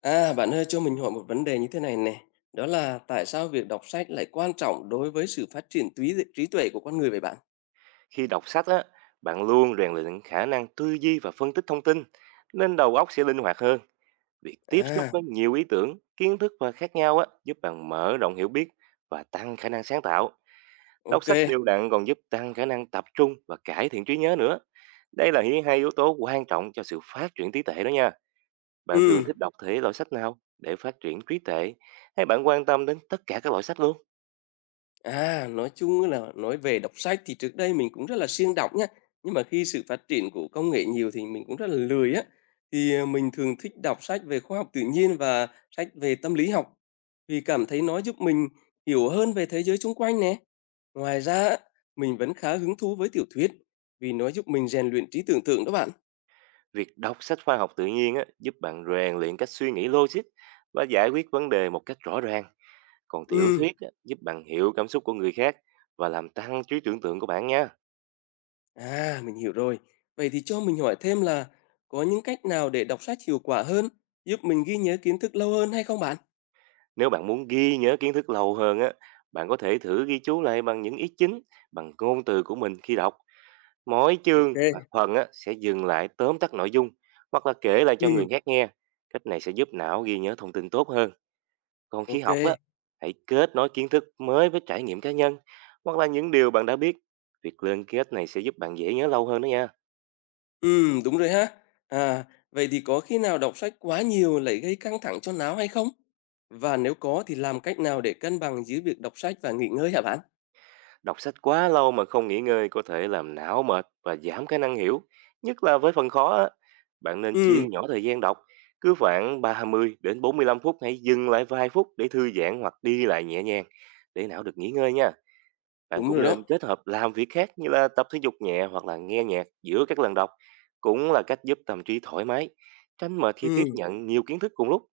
À, bạn ơi, cho mình hỏi một vấn đề như thế này nè. Đó là tại sao việc đọc sách lại quan trọng đối với sự phát triển trí trí tuệ của con người vậy bạn? Khi đọc sách á, bạn luôn rèn luyện khả năng tư duy và phân tích thông tin, nên đầu óc sẽ linh hoạt hơn. Việc tiếp xúc À, với nhiều ý tưởng, kiến thức và khác nhau á, giúp bạn mở rộng hiểu biết và tăng khả năng sáng tạo. Đọc ok. sách đều đặn còn giúp tăng khả năng tập trung và cải thiện trí nhớ nữa. Đây là hai yếu tố quan trọng cho sự phát triển trí tuệ đó nha. Bạn thường Ừ. thích đọc thể loại sách nào để phát triển trí tuệ, hay bạn quan tâm đến tất cả các loại sách luôn? À, nói chung là nói về đọc sách thì trước đây mình cũng rất là siêng đọc nhá. Nhưng mà khi sự phát triển của công nghệ nhiều thì mình cũng rất là lười á. Thì mình thường thích đọc sách về khoa học tự nhiên và sách về tâm lý học. Vì cảm thấy nó giúp mình hiểu hơn về thế giới xung quanh nè. Ngoài ra, á, mình vẫn khá hứng thú với tiểu thuyết vì nó giúp mình rèn luyện trí tưởng tượng đó bạn. Việc đọc sách khoa học tự nhiên á, giúp bạn rèn luyện cách suy nghĩ logic và giải quyết vấn đề một cách rõ ràng. Còn tiểu Ừ, thuyết á, giúp bạn hiểu cảm xúc của người khác và làm tăng trí tưởng tượng của bạn nha. à, mình hiểu rồi. Vậy thì cho mình hỏi thêm là có những cách nào để đọc sách hiệu quả hơn, giúp mình ghi nhớ kiến thức lâu hơn hay không bạn? Nếu bạn muốn ghi nhớ kiến thức lâu hơn á, bạn có thể thử ghi chú lại bằng những ý chính, bằng ngôn từ của mình khi đọc. Mỗi OK chương kê, hoặc phần á, sẽ dừng lại tóm tắt nội dung hoặc là kể lại cho người ừm, khác nghe. Cách này sẽ giúp não ghi nhớ thông tin tốt hơn. Còn ô, khi học á, hãy kết nối kiến thức mới với trải nghiệm cá nhân hoặc là những điều bạn đã biết. Việc liên kết này sẽ giúp bạn dễ nhớ lâu hơn đó nha. đúng rồi ha. À, vậy thì có khi nào đọc sách quá nhiều lại gây căng thẳng cho não hay không? Và nếu có thì làm cách nào để cân bằng giữa việc đọc sách và nghỉ ngơi hả bạn? Đọc sách quá lâu mà không nghỉ ngơi có thể làm não mệt và giảm khả năng hiểu, nhất là với phần khó á. Bạn nên chia Ừm, nhỏ thời gian đọc, cứ khoảng 30 đến 45 phút hãy dừng lại vài phút để thư giãn hoặc đi lại nhẹ nhàng, để não được nghỉ ngơi nha. Bạn đúng cũng rồi đó. nên kết hợp làm việc khác, như là tập thể dục nhẹ hoặc là nghe nhạc giữa các lần đọc, cũng là cách giúp tâm trí thoải mái, tránh mệt khi tiếp Ừm, nhận nhiều kiến thức cùng lúc.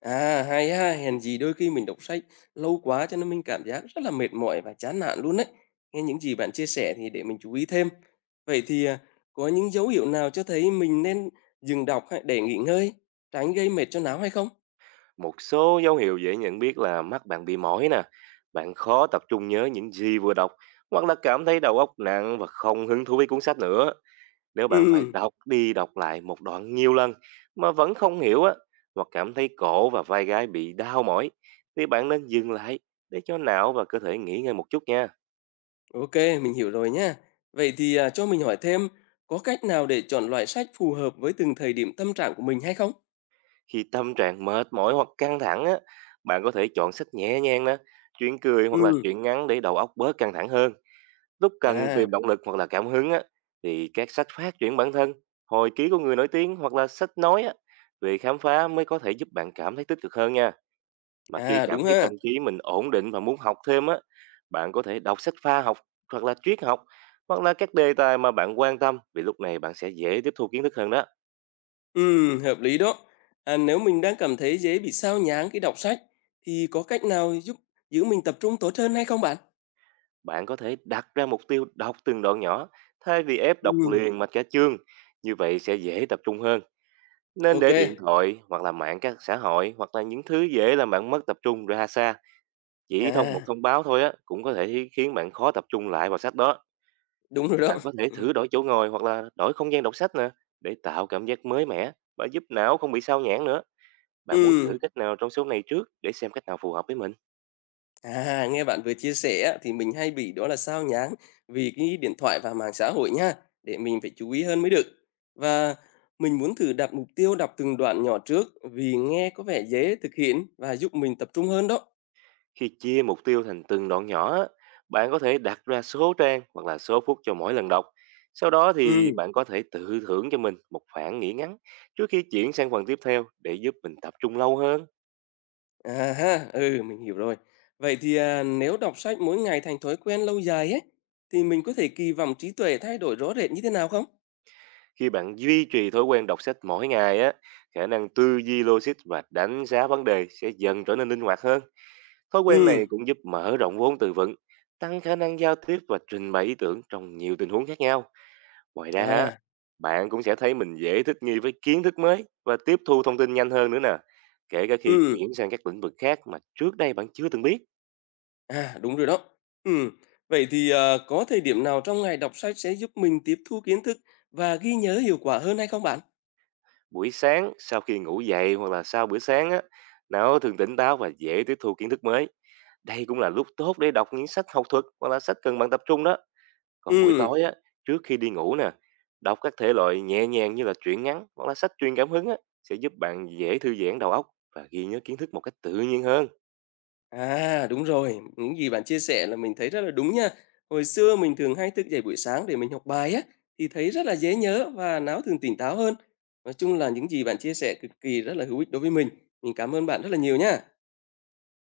à, hay ha, hèn gì đôi khi mình đọc sách lâu quá cho nên mình cảm giác rất là mệt mỏi và chán nản luôn đấy. Nghe những gì bạn chia sẻ thì để mình chú ý thêm. Vậy thì, có những dấu hiệu nào cho thấy mình nên dừng đọc hay để nghỉ ngơi, tránh gây mệt cho não hay không? Một số dấu hiệu dễ nhận biết là mắt bạn bị mỏi nè, bạn khó tập trung nhớ những gì vừa đọc, hoặc là cảm thấy đầu óc nặng và không hứng thú với cuốn sách nữa. Nếu bạn phải Ừm. đọc đi đọc lại một đoạn nhiều lần mà vẫn không hiểu á, hoặc cảm thấy cổ và vai gáy bị đau mỏi, thì bạn nên dừng lại để cho não và cơ thể nghỉ ngơi một chút nha. Ok, mình hiểu rồi nha. Vậy thì cho mình hỏi thêm, có cách nào để chọn loại sách phù hợp với từng thời điểm tâm trạng của mình hay không? Khi tâm trạng mệt mỏi hoặc căng thẳng á, bạn có thể chọn sách nhẹ nhàng nè, chuyện cười hoặc là Ừ, chuyện ngắn, để đầu óc bớt căng thẳng hơn. Lúc cần à, tìm động lực hoặc là cảm hứng á, thì các sách phát triển bản thân, hồi ký của người nổi tiếng hoặc là sách nói á, về khám phá mới, có thể giúp bạn cảm thấy tích cực hơn nha. Mà khi à cảm đúng thấy ha. tâm trí mình ổn định và muốn học thêm á, bạn có thể đọc sách pha học, hoặc là triết học, hoặc là các đề tài mà bạn quan tâm, vì lúc này bạn sẽ dễ tiếp thu kiến thức hơn đó. Ừ, hợp lý đó. À, nếu mình đang cảm thấy dễ bị sao nhãng khi đọc sách, thì có cách nào giúp giữ mình tập trung tốt hơn hay không bạn? Bạn có thể đặt ra mục tiêu đọc từng đoạn nhỏ, thay vì ép đọc Ừ, liền mạch cả chương. Như vậy sẽ dễ tập trung hơn. Nên ok. để điện thoại, hoặc là mạng các xã hội, hoặc là những thứ dễ làm bạn mất tập trung ra xa. Chỉ một À, thông báo thôi á cũng có thể khiến bạn khó tập trung lại vào sách đó. đúng rồi đó. Bạn có thể thử đổi chỗ ngồi hoặc là đổi không gian đọc sách nè, để tạo cảm giác mới mẻ và giúp não không bị sao nhãn nữa. Bạn muốn Ừ. thử cách nào trong số này trước, để xem cách nào phù hợp với mình? À, nghe bạn vừa chia sẻ á, thì mình hay bị đó là sao nhãng vì cái điện thoại và mạng xã hội nha, để mình phải chú ý hơn mới được. Và mình muốn thử đặt mục tiêu đọc từng đoạn nhỏ trước vì nghe có vẻ dễ thực hiện và giúp mình tập trung hơn đó. Khi chia mục tiêu thành từng đoạn nhỏ á, bạn có thể đặt ra số trang hoặc là số phút cho mỗi lần đọc. Sau đó Ừ, thì bạn có thể tự thưởng cho mình một phản nghỉ ngắn, trước khi chuyển sang phần tiếp theo để giúp mình tập trung lâu hơn. à ha, ừ, mình hiểu rồi. Vậy thì nếu đọc sách mỗi ngày thành thói quen lâu dài ấy, thì mình có thể kỳ vọng trí tuệ thay đổi rõ rệt như thế nào không? Khi bạn duy trì thói quen đọc sách mỗi ngày á, khả năng tư duy logic và đánh giá vấn đề sẽ dần trở nên linh hoạt hơn. Thói quen Ừ, này cũng giúp mở rộng vốn từ vựng, tăng khả năng giao tiếp và trình bày ý tưởng trong nhiều tình huống khác nhau. Ngoài ra á, à, bạn cũng sẽ thấy mình dễ thích nghi với kiến thức mới và tiếp thu thông tin nhanh hơn nữa nè. Kể cả khi ừ. chuyển sang các lĩnh vực khác mà trước đây bạn chưa từng biết. À, đúng rồi đó. Ừm, vậy thì, có thời điểm nào trong ngày đọc sách sẽ giúp mình tiếp thu kiến thức và ghi nhớ hiệu quả hơn hay không bạn? Buổi sáng sau khi ngủ dậy hoặc là sau bữa sáng á, não thường tỉnh táo và dễ tiếp thu kiến thức mới. Đây cũng là lúc tốt để đọc những sách học thuật hoặc là sách cần bạn tập trung đó. Còn buổi Ừm, tối á, trước khi đi ngủ nè, đọc các thể loại nhẹ nhàng như là truyện ngắn hoặc là sách truyền cảm hứng á, sẽ giúp bạn dễ thư giãn đầu óc và ghi nhớ kiến thức một cách tự nhiên hơn. à, đúng rồi, những gì bạn chia sẻ là mình thấy rất là đúng nha. Hồi xưa mình thường hay thức dậy buổi sáng để mình học bài á, thì thấy rất là dễ nhớ và não thường tỉnh táo hơn. Nói chung là những gì bạn chia sẻ cực kỳ rất là hữu ích đối với mình. Mình cảm ơn bạn rất là nhiều nha.